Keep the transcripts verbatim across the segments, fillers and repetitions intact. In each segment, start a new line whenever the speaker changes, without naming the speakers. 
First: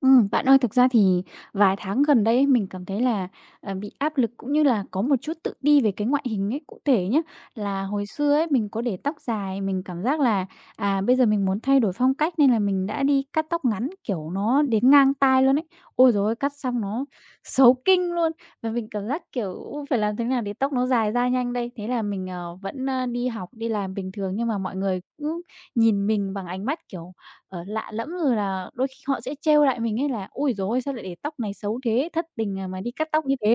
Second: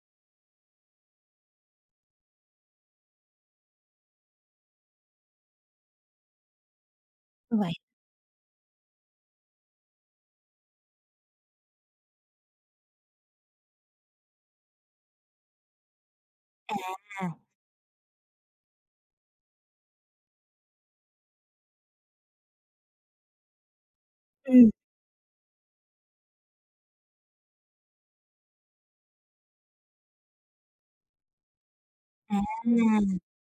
Ừm, bạn ơi, thực ra thì vài tháng gần đây ấy, mình cảm thấy là, ờ, bị áp lực cũng như là có một chút tự ti về cái ngoại hình ấy. Cụ thể nhé
Vậy
là hồi xưa ấy, mình có để tóc dài, mình cảm giác là, à, bây giờ mình muốn thay đổi phong cách nên là mình đã đi cắt tóc ngắn, kiểu, nó đến ngang tai luôn ấy. Ôi rồi cắt xong nó
à.
xấu kinh luôn! Và mình cảm giác, kiểu, u, phải làm thế nào để tóc nó dài ra nhanh đây? Thế là mình, ờ, vẫn, ơ, đi học, đi làm bình thường nhưng mà
Ừm.
mọi người cũng nhìn mình bằng ánh mắt, kiểu, ờ, lạ lẫm, rồi là đôi khi họ sẽ trêu lại mình ấy là "Ui rồi sao lại để tóc này xấu thế, thất
À,
tình, à, mà đi cắt tóc như thế."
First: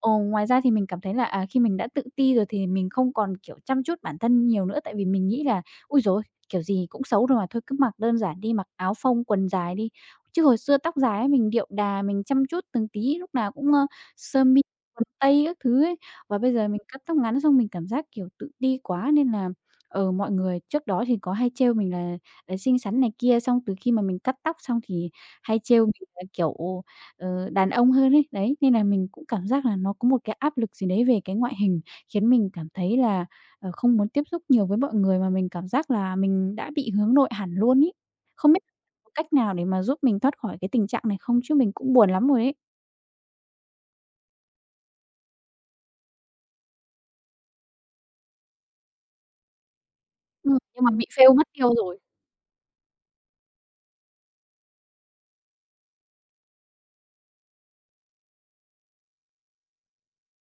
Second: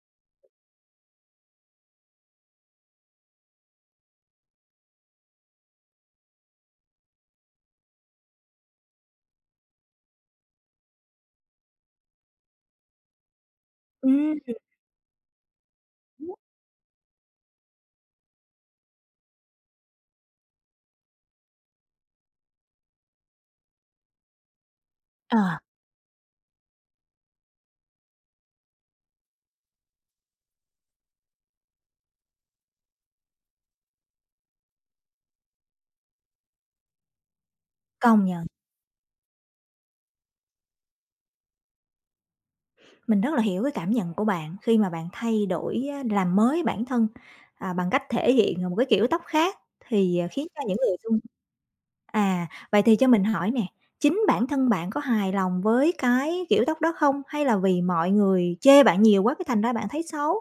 Ồ ngoài ra thì mình cảm thấy là, à, khi mình đã tự ti rồi thì mình không còn, kiểu, chăm chút bản thân nhiều nữa, tại vì mình nghĩ là "Ui rồi kiểu gì cũng xấu rồi mà, thôi cứ mặc đơn giản đi, mặc áo phông, quần dài đi." Chứ hồi xưa tóc dài ấy, mình điệu đà, mình chăm chút từng tí, lúc nào cũng, ơ, sơ
ừm,
mi, quần tây các thứ ấy, và bây giờ mình cắt tóc ngắn xong mình cảm giác, kiểu, tự ti quá nên là, ở mọi người trước đó thì có hay trêu mình là đấy, xinh xắn này kia, xong từ khi mà mình cắt tóc xong thì
ờ,
hay trêu mình là, kiểu, ờ, đàn ông hơn ấy. Đấy, nên là mình cũng cảm giác là nó có một cái áp lực gì đấy về cái ngoại hình, khiến mình cảm thấy là, ờ, không muốn tiếp xúc nhiều với mọi người, mà mình cảm giác là mình đã bị hướng nội hẳn luôn ý.
công nhận.
Không biết có cách nào để mà giúp mình thoát khỏi cái tình trạng này không? Chứ mình cũng buồn lắm rồi ấy.
Mình rất là hiểu cái cảm nhận của bạn khi mà bạn thay đổi á, làm mới bản thân, à, bằng cách thể hiện, ờ, một cái kiểu tóc khác thì, ờ, khiến
Ừm,
cho những
nhưng mà
người
bị
xung.
fail mất tiêu rồi.
À, vậy thì cho mình hỏi nè, chính bản thân bạn có hài lòng với cái kiểu tóc đó không? Hay là vì mọi người chê bạn nhiều quá cái thành ra bạn thấy xấu?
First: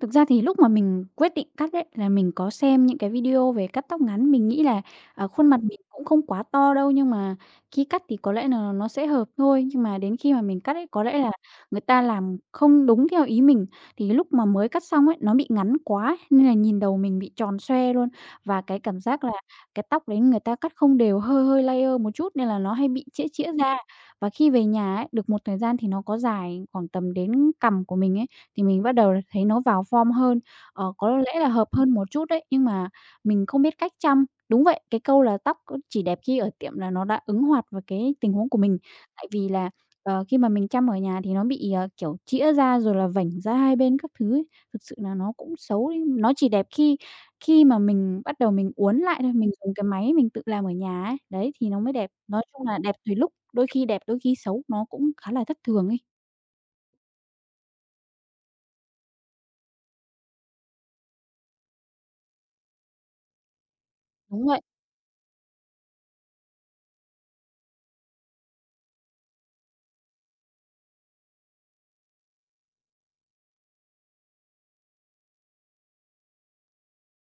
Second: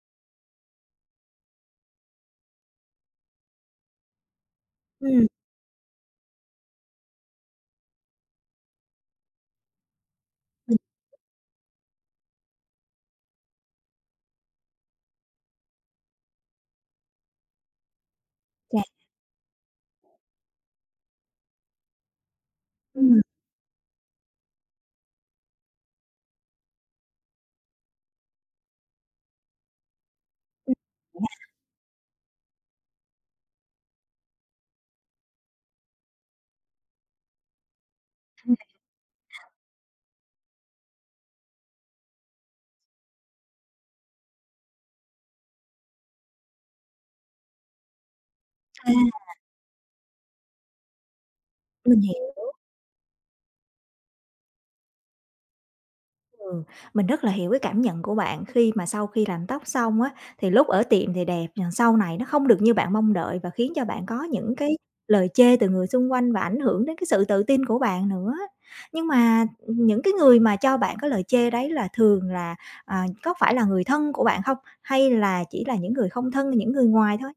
Thực ra thì lúc mà mình quyết định cắt ấy, là mình có xem những cái video về cắt tóc ngắn, mình nghĩ là, à,
Ừm.
khuôn mặt mình cũng không quá to đâu, nhưng mà khi cắt thì có lẽ là nó sẽ hợp thôi. Nhưng mà đến khi mà mình cắt
Mình.
ấy, có lẽ là người ta làm không đúng theo ý mình, thì lúc mà mới cắt xong ấy, nó bị ngắn quá, ấy, nên là nhìn đầu mình bị tròn xoe luôn. Và cái
Chà.
cảm giác là cái tóc đấy người ta cắt không đều, hơi hơi layer một chút nên là nó hay bị
Ừm.
chĩa chĩa ra. Và khi về nhà ấy, được một thời gian thì nó có dài khoảng tầm đến cằm của mình ấy, thì mình bắt đầu thấy nó vào form hơn,
ừm,
ờ, có lẽ là hợp hơn một chút đấy, nhưng mà mình không biết cách chăm. Đúng vậy, cái câu là "Tóc ơ, chỉ đẹp khi ở tiệm" là nó đã ứng hoạt vào cái tình huống của mình. Tại vì là, ờ, khi mà mình chăm ở nhà thì nó bị, ờ, kiểu, chĩa ra rồi là vảnh ra hai bên các thứ ấy, thực sự là nó cũng xấu đi. Nó chỉ đẹp khi khi mà mình bắt đầu mình
à,
uốn lại thôi, mình dùng cái máy mình tự làm ở nhà ấy, đấy, thì nó mới
mình
đẹp.
hiểu.
Nói chung là đẹp tùy lúc, đôi khi đẹp, đôi khi xấu, nó cũng khá là thất thường ấy.
Ừ, mình rất là hiểu cái cảm nhận của bạn khi mà sau khi làm tóc xong á, thì lúc ở tiệm thì đẹp, nhưng sau này nó không được như bạn mong đợi và khiến cho bạn có
Đúng
những
vậy.
cái lời chê từ người xung quanh và ảnh hưởng đến cái sự tự tin của bạn nữa. Nhưng mà ừ, những cái người mà cho bạn cái lời chê đấy là thường là, à, có phải là người thân của bạn không? Hay là chỉ là những người không thân, những người ngoài thôi?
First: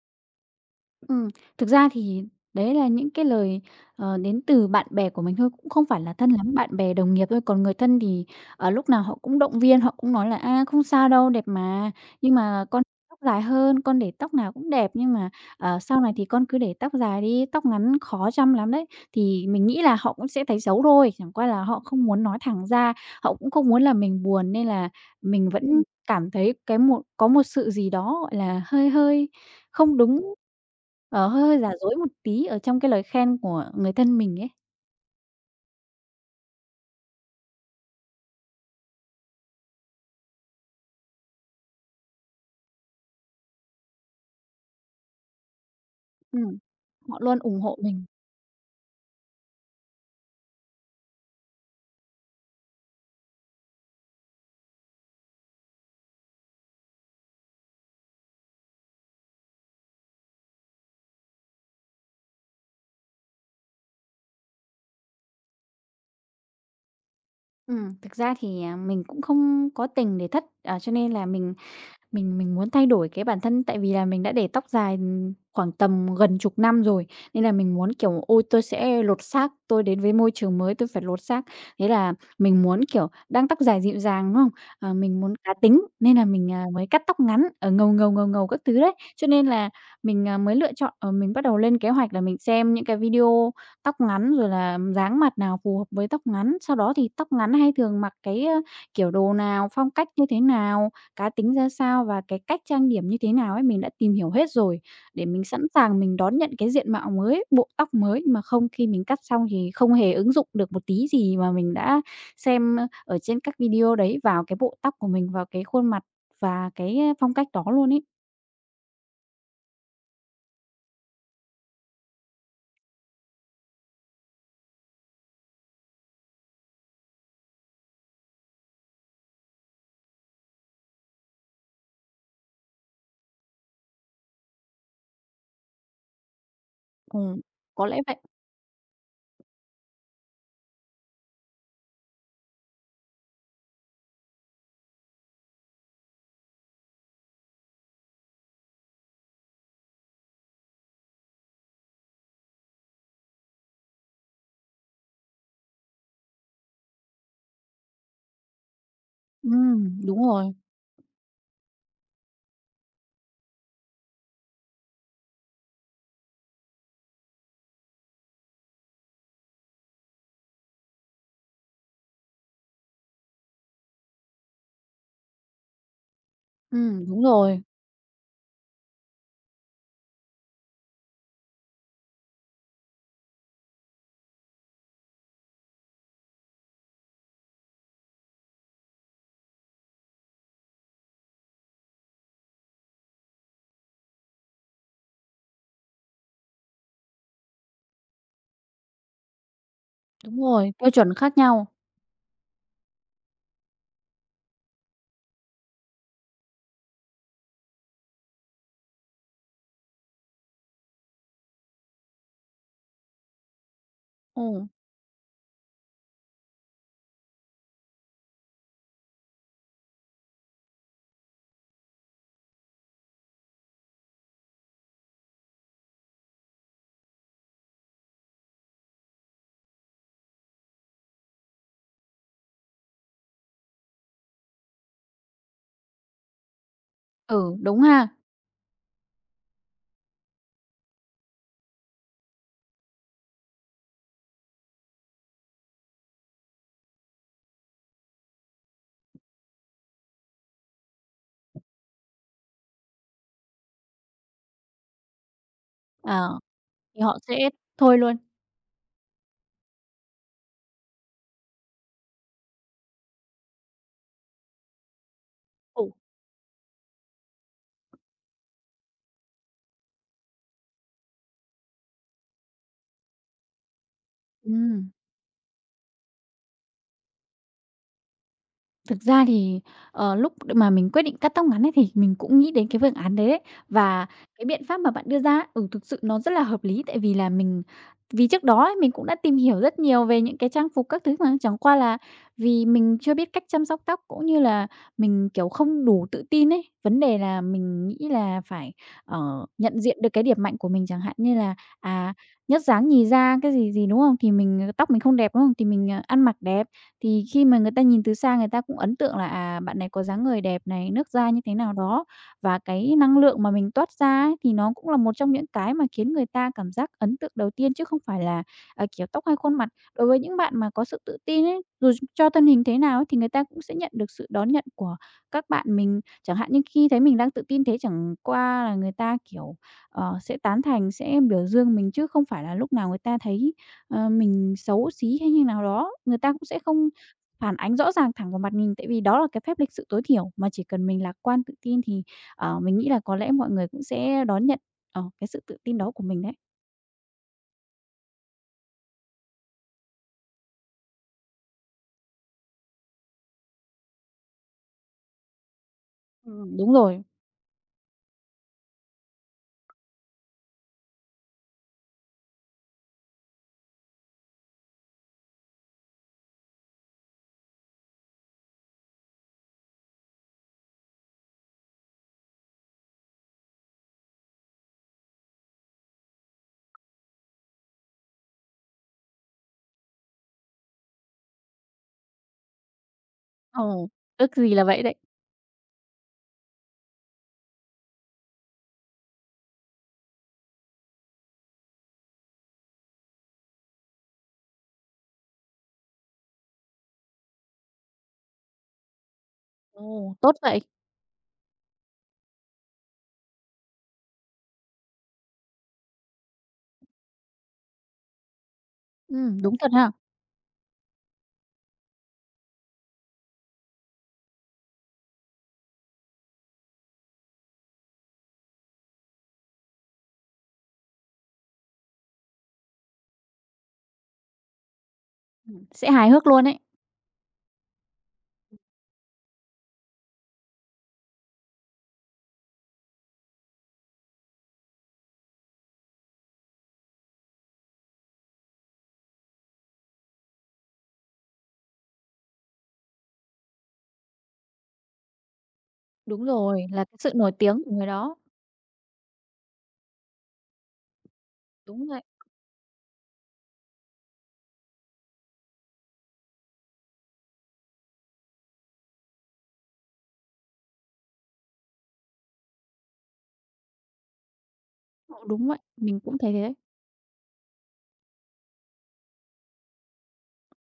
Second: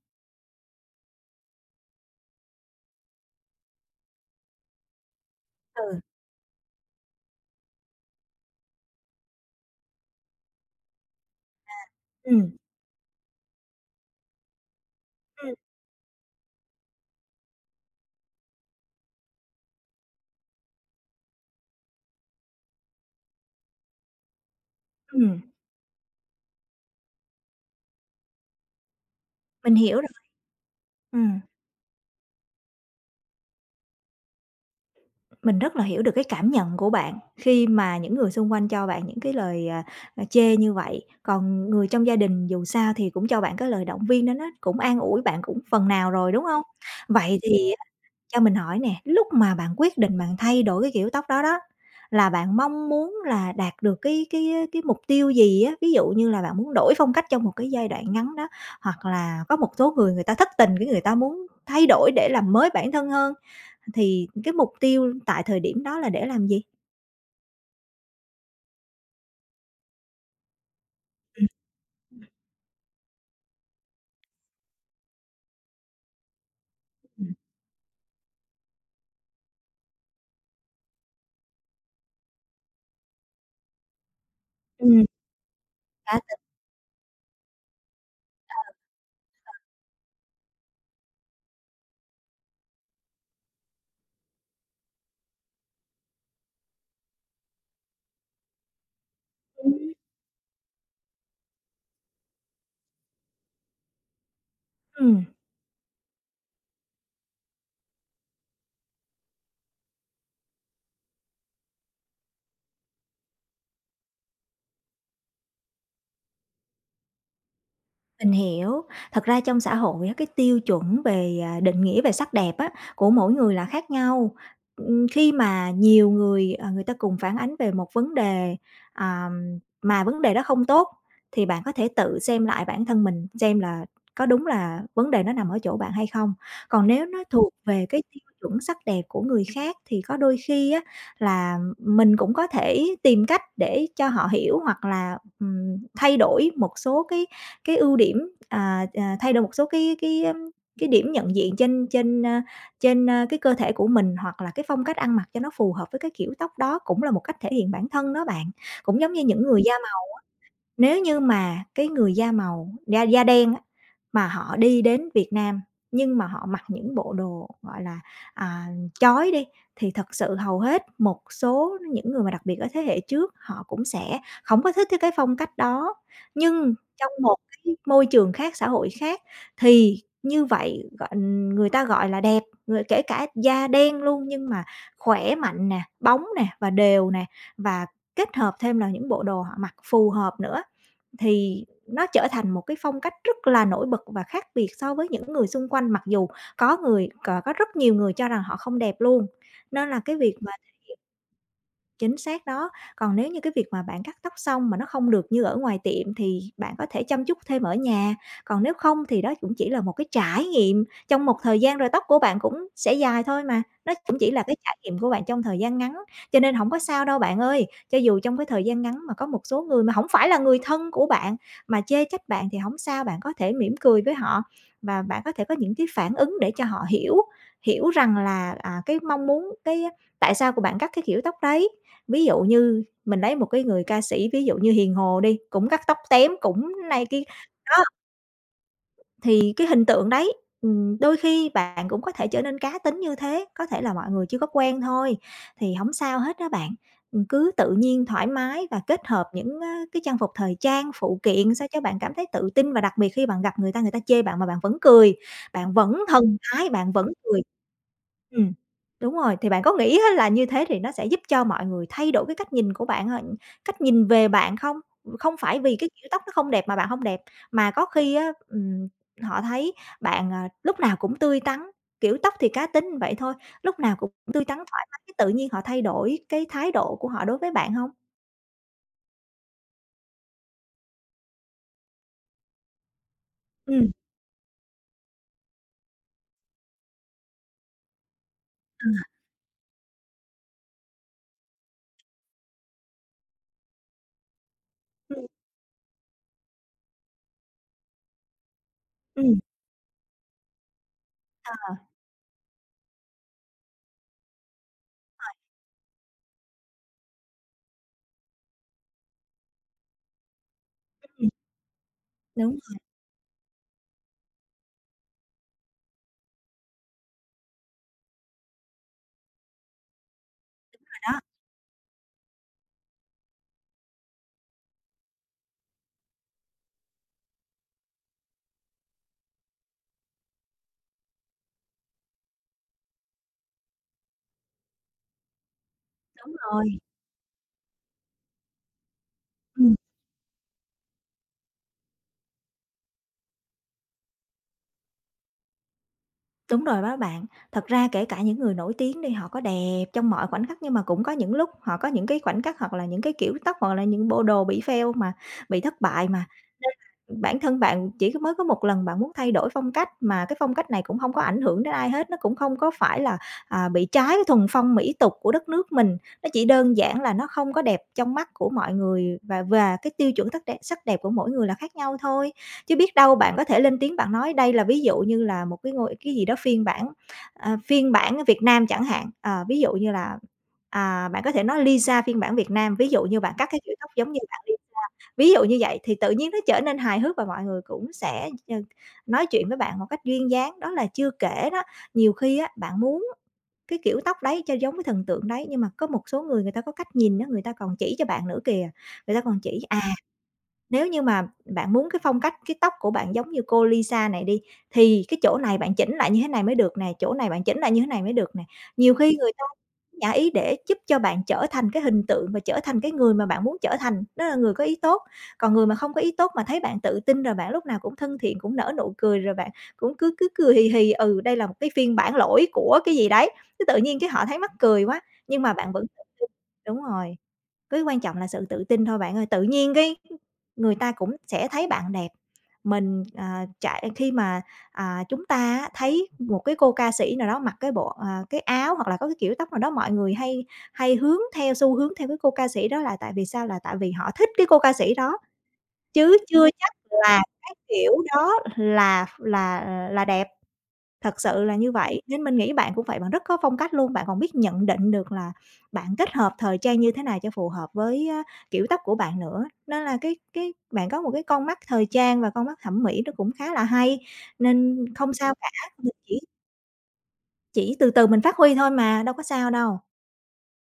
Ừm, Thực ra thì đấy là những cái lời, ờ, đến từ bạn bè của mình thôi, cũng không
Ừ,
phải là thân lắm, bạn bè, đồng nghiệp thôi. Còn người thân thì, ở lúc nào họ cũng động viên, họ cũng nói là "A, không sao đâu, đẹp mà, nhưng
ừm,
mà con tóc dài hơn, con để tóc nào cũng đẹp, nhưng mà,
ừm,
ờ, sau này thì con cứ để tóc dài đi, tóc ngắn khó chăm lắm đấy." Thì mình nghĩ là họ cũng sẽ thấy xấu thôi, chẳng qua là họ không muốn nói thẳng ra, họ cũng không muốn là mình buồn nên là
ừm,
mình vẫn cảm thấy cái một có một sự gì đó, gọi là, hơi hơi
mình hiểu
không
rồi.
đúng, ờ,
Ừm.
hơi hơi giả dối một tí ở trong cái lời khen của người thân mình ấy.
Mình rất là hiểu được cái cảm nhận của bạn khi mà những người xung quanh cho bạn những cái lời, à, à, chê như vậy, còn người trong gia đình dù sao thì cũng cho bạn cái lời động viên đó nó cũng an ủi bạn cũng phần nào rồi, đúng
Ừm,
không?
Họ luôn
Vậy
ủng
thì
hộ
á
mình.
cho mình hỏi nè, lúc mà bạn quyết định bạn thay đổi cái kiểu tóc đó đó, là bạn mong muốn là đạt được cái cái, cái mục tiêu gì á? Ví dụ như là bạn muốn đổi phong cách trong một cái giai đoạn ngắn đó, hoặc là có một số người người ta thất tình cái người ta muốn thay đổi để làm mới bản thân hơn. Thì cái mục tiêu tại thời điểm đó là để làm gì?
Ừm, thực ra thì, à, mình cũng không có tình để thất, à, cho nên là
Ừm.
mình Mình mình muốn thay đổi cái bản thân tại vì là mình đã để tóc dài, ừm, khoảng tầm gần chục năm rồi,
Ừm.
nên là mình muốn, kiểu, ôi, tôi sẽ lột xác, tôi đến với môi trường mới tôi phải lột xác. Thế là mình muốn, kiểu, đang tóc dài dịu dàng, đúng không? Ờ, mình muốn cá tính nên
Cá
là
tính.
mình, à, mới cắt tóc ngắn, ở ngầu ngầu, ngầu ngầu các thứ đấy. Cho nên là mình, à, mới lựa chọn, ờ, mình bắt đầu lên kế hoạch là mình xem những cái video tóc ngắn rồi là dáng mặt nào phù hợp với tóc ngắn, sau đó thì tóc ngắn hay thường mặc cái, ơ, kiểu, đồ nào, phong cách như thế nào cá tính ra sao và cái cách trang điểm như thế nào ấy, mình đã tìm hiểu hết rồi, để
Ừm.
mình sẵn sàng mình đón nhận cái diện mạo mới, bộ tóc mới. Nhưng mà không, khi mình cắt xong thì không hề ứng dụng được một tí gì mà mình đã xem, ở trên các video đấy vào cái bộ tóc của mình, vào cái khuôn mặt và cái, phong cách đó luôn ấy.
Mình hiểu. Thật ra trong xã hội á, cái tiêu chuẩn về, à, định nghĩa về sắc đẹp á, của mỗi người là khác nhau. Ừm, khi mà nhiều người, ờ, người ta cùng phản ánh về một vấn đề, à, mà vấn đề đó không tốt, thì bạn có thể tự xem lại bản thân mình xem là có đúng là vấn đề nó nằm ở chỗ bạn hay không. Còn nếu nó
Ừm,
thuộc
có
về
lẽ
cái
vậy.
tiêu chuẩn sắc đẹp của người khác thì có đôi khi á, là mình cũng có thể tìm cách để cho họ hiểu hoặc là, ừm, thay đổi một số cái cái ưu điểm, à, à, thay đổi một số cái cái, ưm, cái điểm nhận diện trên trên, a, trên, a, cái cơ thể của mình, hoặc là cái phong cách ăn mặc cho nó phù hợp với cái kiểu tóc đó cũng là một cách thể hiện bản thân đó bạn. Cũng giống như những
Ừ
người da màu,
đúng rồi.
nếu như mà cái người da màu da da đen á mà họ đi đến Việt Nam, nhưng mà họ mặc những bộ đồ, gọi là, à, chói đi, thì thật sự hầu hết một số những người mà đặc biệt ở thế hệ trước họ cũng sẽ không có thích cái phong cách đó. Nhưng
Ừ
trong
đúng
một
rồi,
cái môi trường khác, xã hội khác thì như vậy, gọi người ta gọi là đẹp, người kể cả da đen luôn nhưng mà khỏe mạnh nè, bóng nè và đều nè, và kết hợp thêm là những bộ đồ họ mặc phù hợp nữa. Thì nó trở thành một cái phong cách rất là nổi bật và khác biệt so với những người xung quanh, mặc dù có người có có rất nhiều người cho rằng họ không đẹp luôn. Nên là cái việc
đúng
mà.
rồi, tiêu chuẩn khác nhau.
Chính xác đó. Còn nếu như cái việc mà bạn cắt tóc xong mà nó không được như ở ngoài tiệm thì bạn có thể chăm chút thêm ở nhà, còn nếu không thì đó cũng chỉ là một cái trải nghiệm, trong một thời gian rồi tóc của bạn cũng sẽ dài thôi mà, nó cũng chỉ là cái
Ừm.
trải nghiệm của bạn trong thời gian ngắn, cho nên không có sao đâu bạn ơi. Cho dù trong cái thời gian ngắn mà có một số người mà không phải là người thân của bạn mà chê trách bạn thì không sao, bạn có thể mỉm cười với họ và bạn có thể có những cái phản ứng để cho họ hiểu hiểu rằng là, à, cái mong muốn, cái tại sao của bạn cắt cái kiểu tóc đấy? Ví dụ như mình lấy một cái người ca sĩ, ví dụ như Hiền Hồ đi, cũng cắt tóc tém, cũng này kia,
Ừ, đúng
đó,
ha.
thì cái hình tượng đấy, ừm, đôi khi bạn cũng có thể trở nên cá tính như thế, có thể là mọi người chưa có quen thôi, thì hổng sao hết đó bạn. Ừm, cứ tự nhiên, thoải mái và kết hợp những á cái trang phục thời trang, phụ kiện sao cho bạn cảm thấy tự tin và đặc biệt khi bạn gặp người ta, người ta chê bạn mà bạn vẫn cười, bạn vẫn thần
Ờ,
thái, bạn
thì
vẫn
họ
cười.
sẽ thôi luôn.
Ừm, đúng rồi, thì bạn có nghĩ á là như thế thì nó sẽ giúp cho mọi người thay đổi cái cách nhìn của bạn h cách nhìn về bạn không? Không phải vì
Ừ.
cái kiểu tóc nó không đẹp mà bạn hông đẹp, mà có khi á, ừm họ thấy bạn, à, lúc nào cũng tươi tắn, kiểu, tóc thì cá tính vậy thôi, lúc nào cũng tươi tắn thoải
Ừm.
mái, cái tự nhiên họ thay đổi cái thái độ của họ đối với bạn hông?
Thực ra thì, ờ, lúc mà mình quyết định cắt tóc ngắn ấy thì mình cũng nghĩ đến cái phương án đấy đấy.
Ừm.
Và cái biện pháp mà bạn đưa ra á, ừ, thực sự nó rất là hợp lý, tại vì là mình vì trước đó ấy, mình
À.
cũng đã tìm hiểu rất nhiều về những cái trang phục các thứ mà, chẳng qua là vì mình chưa biết cách chăm sóc tóc, cũng như là
Ừm.
mình, kiểu, không đủ tự tin ấy. Vấn đề là mình nghĩ là phải,
Ừm.
ờ, nhận diện được cái điểm mạnh của mình, chẳng hạn như là,
Ờ.
à, nhất dáng nhì da, cái gì gì, đúng không? Thì mình tóc mình không đẹp, đúng không? Thì mình, ờ, ăn mặc đẹp. Thì khi mà người ta nhìn từ xa người ta cũng ấn tượng là, à, bạn này có dáng người đẹp này, nước da
Ừm,
như thế nào đó,
đúng
và
rồi
cái năng lượng mà mình toát ra ấy, thì nó cũng là một trong những cái mà khiến người ta cảm giác ấn tượng đầu tiên chứ không phải là, à, kiểu, tóc hay khuôn mặt. Đối với những bạn mà có sự tự
đó.
tin ấy, dù cho thân hình thế nào ấy thì người ta cũng sẽ nhận được sự đón nhận của các bạn mình. Chẳng hạn như khi thấy mình đang tự tin thế chẳng qua là người ta, kiểu, ờ, sẽ tán thành, sẽ biểu dương mình chứ không phải là lúc nào người ta thấy, ờ, mình xấu xí hay như nào đó, người ta
Đúng
cũng sẽ
rồi.
không phản ánh rõ ràng thẳng vào mặt mình, tại vì đó là cái phép lịch
Ừm,
sự tối thiểu, mà chỉ cần mình lạc quan, tự tin thì, ờ, mình nghĩ là có lẽ mọi người cũng sẽ đón nhận, ờ, cái sự tự tin đó của mình đấy.
đúng rồi đó bạn. Thật ra kể cả những người nổi tiếng đi, họ có đẹp trong mọi khoảnh khắc nhưng mà cũng có những lúc họ có những cái khoảnh khắc hoặc là những cái kiểu tóc hoặc là những bộ đồ bị fail mà bị thất bại mà.
Ừm, đúng rồi.
Bản thân bạn chỉ có mới có một lần bạn muốn thay đổi phong cách mà cái phong cách này cũng không có ảnh hưởng đến ai hết, nó cũng không có phải là, à, bị trái cái thuần phong mỹ tục của đất nước mình, nó chỉ đơn giản là nó không có đẹp trong mắt của mọi người và và cái tiêu chuẩn sắc đẹp sắc đẹp của mỗi người là khác nhau thôi. Chứ biết đâu bạn có thể lên tiếng bạn nói đây là ví dụ như là một cái ngôi cái gì đó phiên bản, ờ, phiên bản ở Việt Nam chẳng hạn, ờ, ví dụ như là, à, bạn có thể nói Lisa phiên bản Việt Nam, ví dụ như bạn cắt cái kiểu
Ồ.
tóc giống như
Ước
bạn
gì
Li.
là vậy đấy.
Ví dụ như vậy thì tự nhiên nó trở nên hài hước và mọi người cũng sẽ ch nói chuyện với bạn một cách duyên dáng. Đó là chưa kể đó, nhiều khi á, bạn muốn cái kiểu tóc đấy cho giống cái thần tượng đấy, nhưng mà có một số người người ta có cách nhìn đó người ta còn chỉ cho bạn nữa kìa, người ta còn chỉ
Ồ, tốt vậy.
nếu như mà bạn muốn cái phong cách, cái tóc của bạn giống như cô Lisa này đi, thì cái chỗ này bạn chỉnh lại như thế này mới được nè, chỗ này bạn chỉnh lại như thế này mới được nè. Nhiều khi người
Ừm.
ta
Đúng thật ha.
nhả ý để giúp cho bạn trở thành cái hình tượng và trở thành cái người mà bạn muốn trở thành, đó là người có ý tốt. Còn người mà không có ý tốt mà thấy bạn tự tin rồi bạn lúc nào cũng thân thiện, cũng nở nụ cười, rồi bạn cũng cứ cứ cười hì hì, ừ, đây là một cái phiên bản lỗi của cái gì đấy, cái tự nhiên cái họ thấy mắc cười quá, nhưng mà
Ừm.
bạn vẫn
Sẽ
tự
hài hước
tin.
luôn ấy.
Đúng rồi, cái quan trọng là sự tự tin thôi bạn ơi, tự nhiên cái người ta cũng sẽ thấy bạn đẹp. Mình, à, trải khi mà, à, chúng ta á thấy một cái cô ca sĩ nào đó mặc cái bộ, à, cái áo hoặc là có cái kiểu tóc nào đó, mọi người hay hay hướng theo, xu hướng theo cái cô ca sĩ đó là tại vì sao? Là tại vì họ thích cái cô ca sĩ đó, chứ
Đúng
chưa
rồi.
chắc
Là cái sự
là
nổi
cái
tiếng của người
kiểu
đó.
đó là là là đẹp. Thật sự là như
Đúng vậy.
vậy, nên mình nghĩ bạn cũng vậy, bạn rất có phong cách luôn, bạn còn biết nhận định được là bạn kết hợp thời trang như thế nào cho phù hợp với, a, kiểu tóc của bạn nữa. Nên là cái cái bạn có một cái con mắt thời trang và con mắt thẩm mỹ nó cũng khá là hay, nên không
Ờ,
sao
đúng
cả,
vậy,
mình
mình cũng
chỉ
thấy thế đấy.
chỉ từ từ mình phát huy thôi mà, đâu có sao đâu.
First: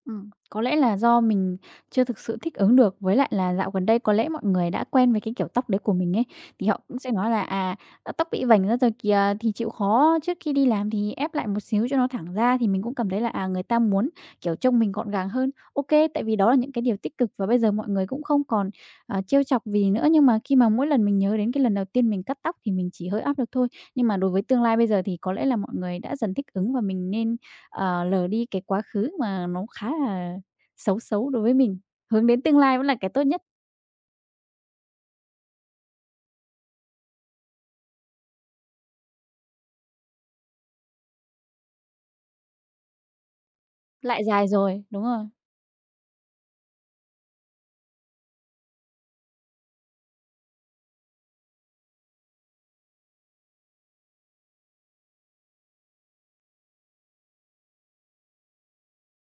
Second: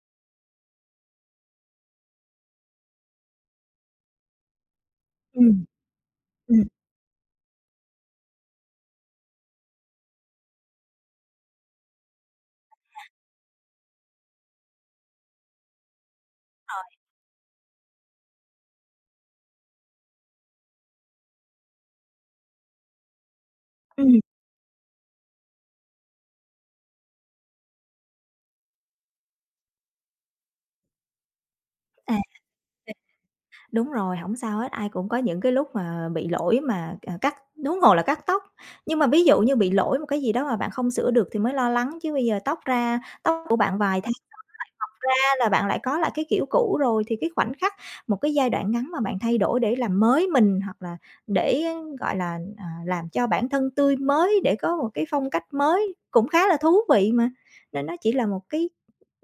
Ừm, có lẽ là do mình chưa thực sự thích ứng được, với lại là dạo gần đây có lẽ mọi người đã quen với cái kiểu
Ừm.
tóc đấy của mình ấy,
Ừm.
thì họ cũng sẽ nói là "À, ờ, tóc bị vành ra rồi kìa, thì chịu khó trước khi đi làm thì ép lại một xíu cho nó thẳng ra." Thì mình cũng cảm thấy là, à, người ta muốn, kiểu, trông mình gọn gàng hơn. OK tại vì đó là những cái
Rồi.
điều tích cực và bây giờ mọi người cũng không còn, ờ, trêu chọc gì nữa. Nhưng mà khi mà mỗi lần mình nhớ đến cái lần đầu tiên mình cắt tóc thì mình chỉ hơi áp lực thôi. Nhưng mà
Ừm.
đối với tương lai bây giờ thì có lẽ là mọi người đã dần thích ứng và mình nên ờ, lờ đi cái quá khứ mà nó khá là xấu xấu đối với mình,
À.
hướng đến tương lai vẫn là cái tốt nhất.
Đúng rồi, hổng sao hết, ai cũng có những cái lúc mà bị lỗi mà, à, cắt huống hồ là cắt tóc. Nhưng mà ví dụ như bị lỗi một cái gì đó mà bạn không sửa được thì mới lo lắng, chứ bây giờ tóc ra tóc của bạn vài tháng
Lại dài rồi, đúng
ra
rồi,
là bạn lại có lại cái kiểu cũ rồi, thì cái khoảnh khắc, một cái giai đoạn ngắn mà bạn thay đổi để làm mới mình, hoặc là để, gọi là, à, làm cho bản thân tươi mới, để có một cái phong cách mới cũng khá là thú vị mà. Nên nó chỉ là một cái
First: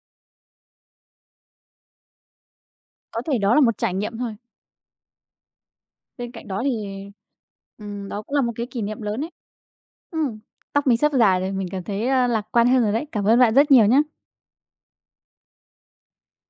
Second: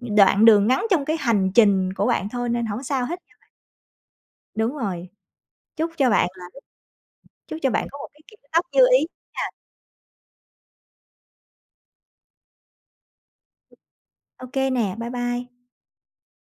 đoạn đường ngắn trong cái hành trình của bạn thôi nên hổng sao hết.
có thể đó là một trải nghiệm thôi.
Đúng rồi, chúc cho bạn
Bên
là
cạnh đó thì,
Chúc cho bạn có một
ừm, đó
cái
cũng
kiểu
là một cái
tóc
kỷ
như
niệm
ý.
lớn ấy. Ừm, Tóc mình sắp dài rồi, mình cảm thấy, a, lạc quan hơn rồi đấy. Cảm ơn bạn rất nhiều nhé.
OK nè, bye bye.